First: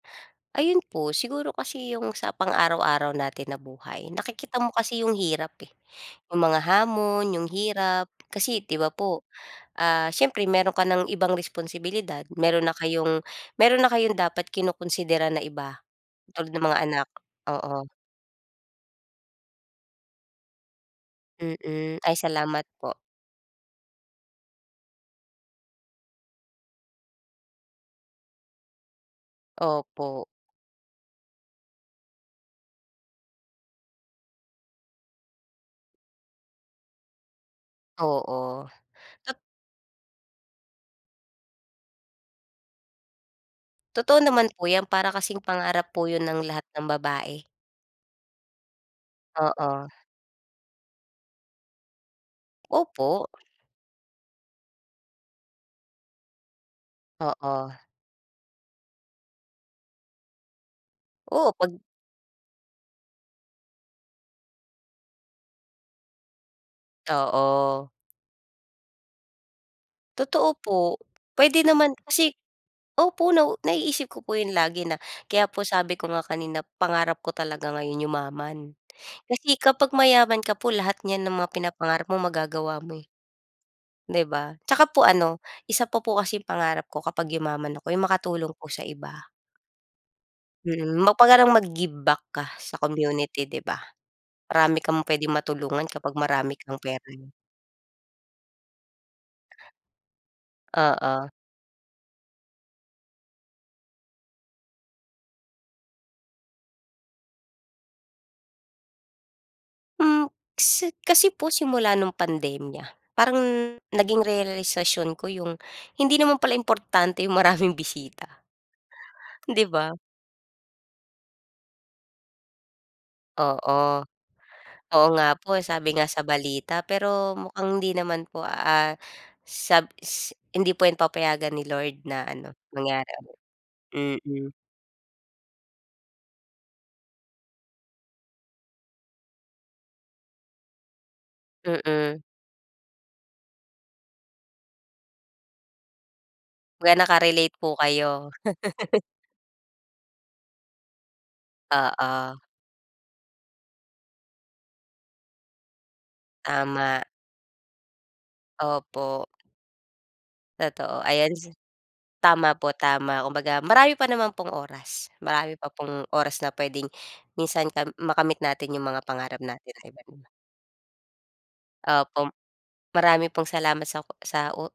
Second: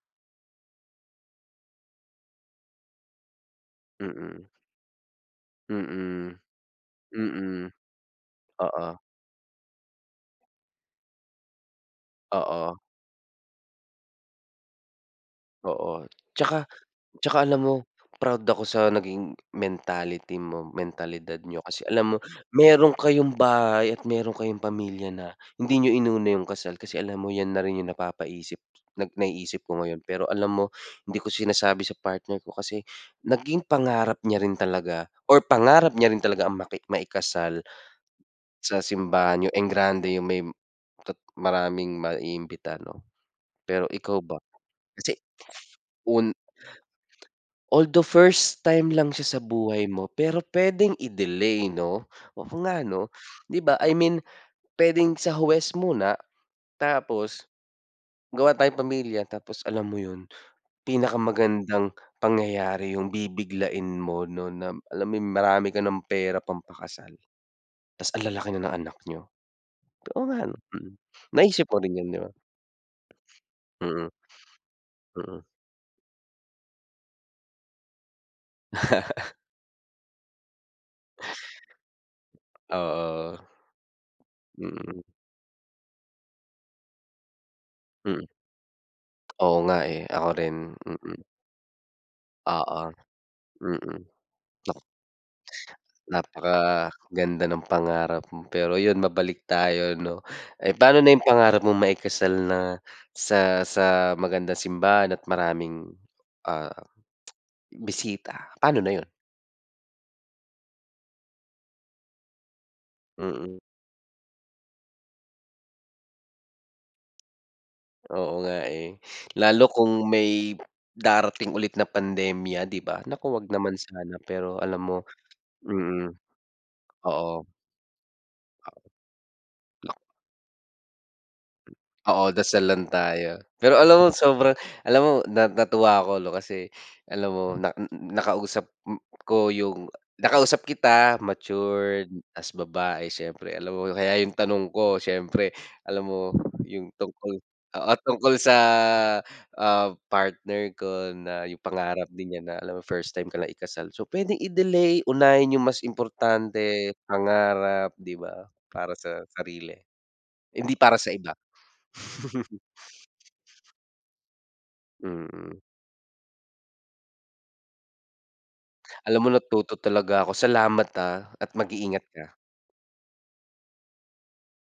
Ayun po. Siguro kasi 'yong sa pang-araw-araw natin na buhay, Mm. nakikita mo kasi 'yong hirap, eh, Mm. 'yong mga hamon, 'yong Mm. hirap. Kasi, 'di ba, Oo. po, ah, siyempre meron ka ng ibang responsibilidad, meron na Oo. kayong meron na kayong dapat kinokonsidera na iba, Oo. tulad 'Tsaka ng mga anak. tsaka alam mo, Oo. proud ako sa naging, mentality mo, mentalidad niyo. Kasi Mm. alam Ay mo, salamat po. meron kayong bahay at meron kayong pamilya na, hindi niyo inuna 'yong kasal. Kasi alam mo, 'yan na rin 'yong napapaisip nag naiisip ko ngayon. Pero Opo. alam mo, hindi ko sinasabi sa partner ko kasi, naging pangarap niya rin talaga or pangarap niya rin talaga ang maki maikasal, Oo. sa Tot simbahan, 'yong engrande, 'yong may tot maraming maiimbita, 'no. Pero, ikaw Totoo ba, naman po 'yan. Para kasi kasing pangarap po 'yon un ng lahat ng babae. Although first time lang siya sa Oo. buhay mo, pero puwedeng i-delay, 'no. Oo nga, 'no. Opo. 'Di ba, I mean, puwedeng sa huwes muna, tapos, Oo. gawa tayong pamilya. Tapos, alam mo 'yon, Oo, pag pinakamagandang pangyayari 'yong bibiglain mo, 'no, nam alam mo 'yong, marami ka ng pera pampakasal. Oo. 'Tas ang lalaki na ng anak niyo. Oo nga, Totoo 'no, mm. po. Puwede Naisip mo rin naman 'yon, 'di ba? kasi opo, nau naiisip Mm. ko po 'yon lagi na Mm. Kaya po sabi ko nga kanina pangarap ko talaga ngayon yumaman. Kasi kapag mayaman ka po lahat niyan na mga pinapangarap mo magagawa mo, eh. Oo. 'Di ba? 'Tsaka Mm. po ano, isa pa po kasi 'yong pangarap ko kapag yumaman ako, 'yong Mm. makatulong po sa iba. Oo nga, eh. Ako rin. Mm. ma Mm. parang mag-give back ka sa Oo. community, 'di ba. Mm. Marami Naku kang puwedeng matulungan kapag marami kang pera, 'yo Napakaganda ng pangarap mo. Pero 'yon, mabalik tayo, 'no. Eh, paano na 'yong Oo. pangarap mong maikasal na sa sa magandang simbahan at maraming, ah, bisita, paano na 'yon? Hmm, si kasi kasi po simula no'ng pandemya, parang, Mm. naging realisasyon ko 'yong, hindi naman pala importante 'yong maraming Oo bisita. nga, eh. Lalo 'Di kung ba? may, darating ulit na pandemya, 'di ba. Naku, wag Oo. naman sana. Pero, alam mo Oo nga po, eh. Sabi nga mm. sa balita pero Oo. mukhang hindi naman po, Oo. ah, sab Nak s hindi po 'yan papayagan ni Lord, na Oo, ano, dasal lang mangyari tayo. ulit. Pero alam mo, Mm. sobrang, alam mo, na natuwa ako, 'no. Kasi, alam mo, na n n nakausap m ko 'yong nakausap kita, matured Mm. tas babae. Siyempre, alam mo, kaya 'yong tanong ko siyempre, alam mo 'yong Kaya tungkol nakarelate po oo. Tungkol kayo. sa, ah, partner ko na 'yong pangarap din Oo. niya na alam mo first time ka lang ikasal. So, puwedeng i-delay, unahin 'yong mas importante, Tama. pangarap, 'di ba. Para sa Opo. sarili, hindi para Totoo. sa Ayan iba. sa tama po, tama. Kumbaga, marami pa naman pong oras. Marami Mm. pa pong oras na puwedeng, minsan kam makamit natin 'yong mga Alam mo, pangarap natin natuto na talaga iba-iba. ako. Salamat, ah, at mag-iingat Opo. M ka. marami pong salamat sa ku sa u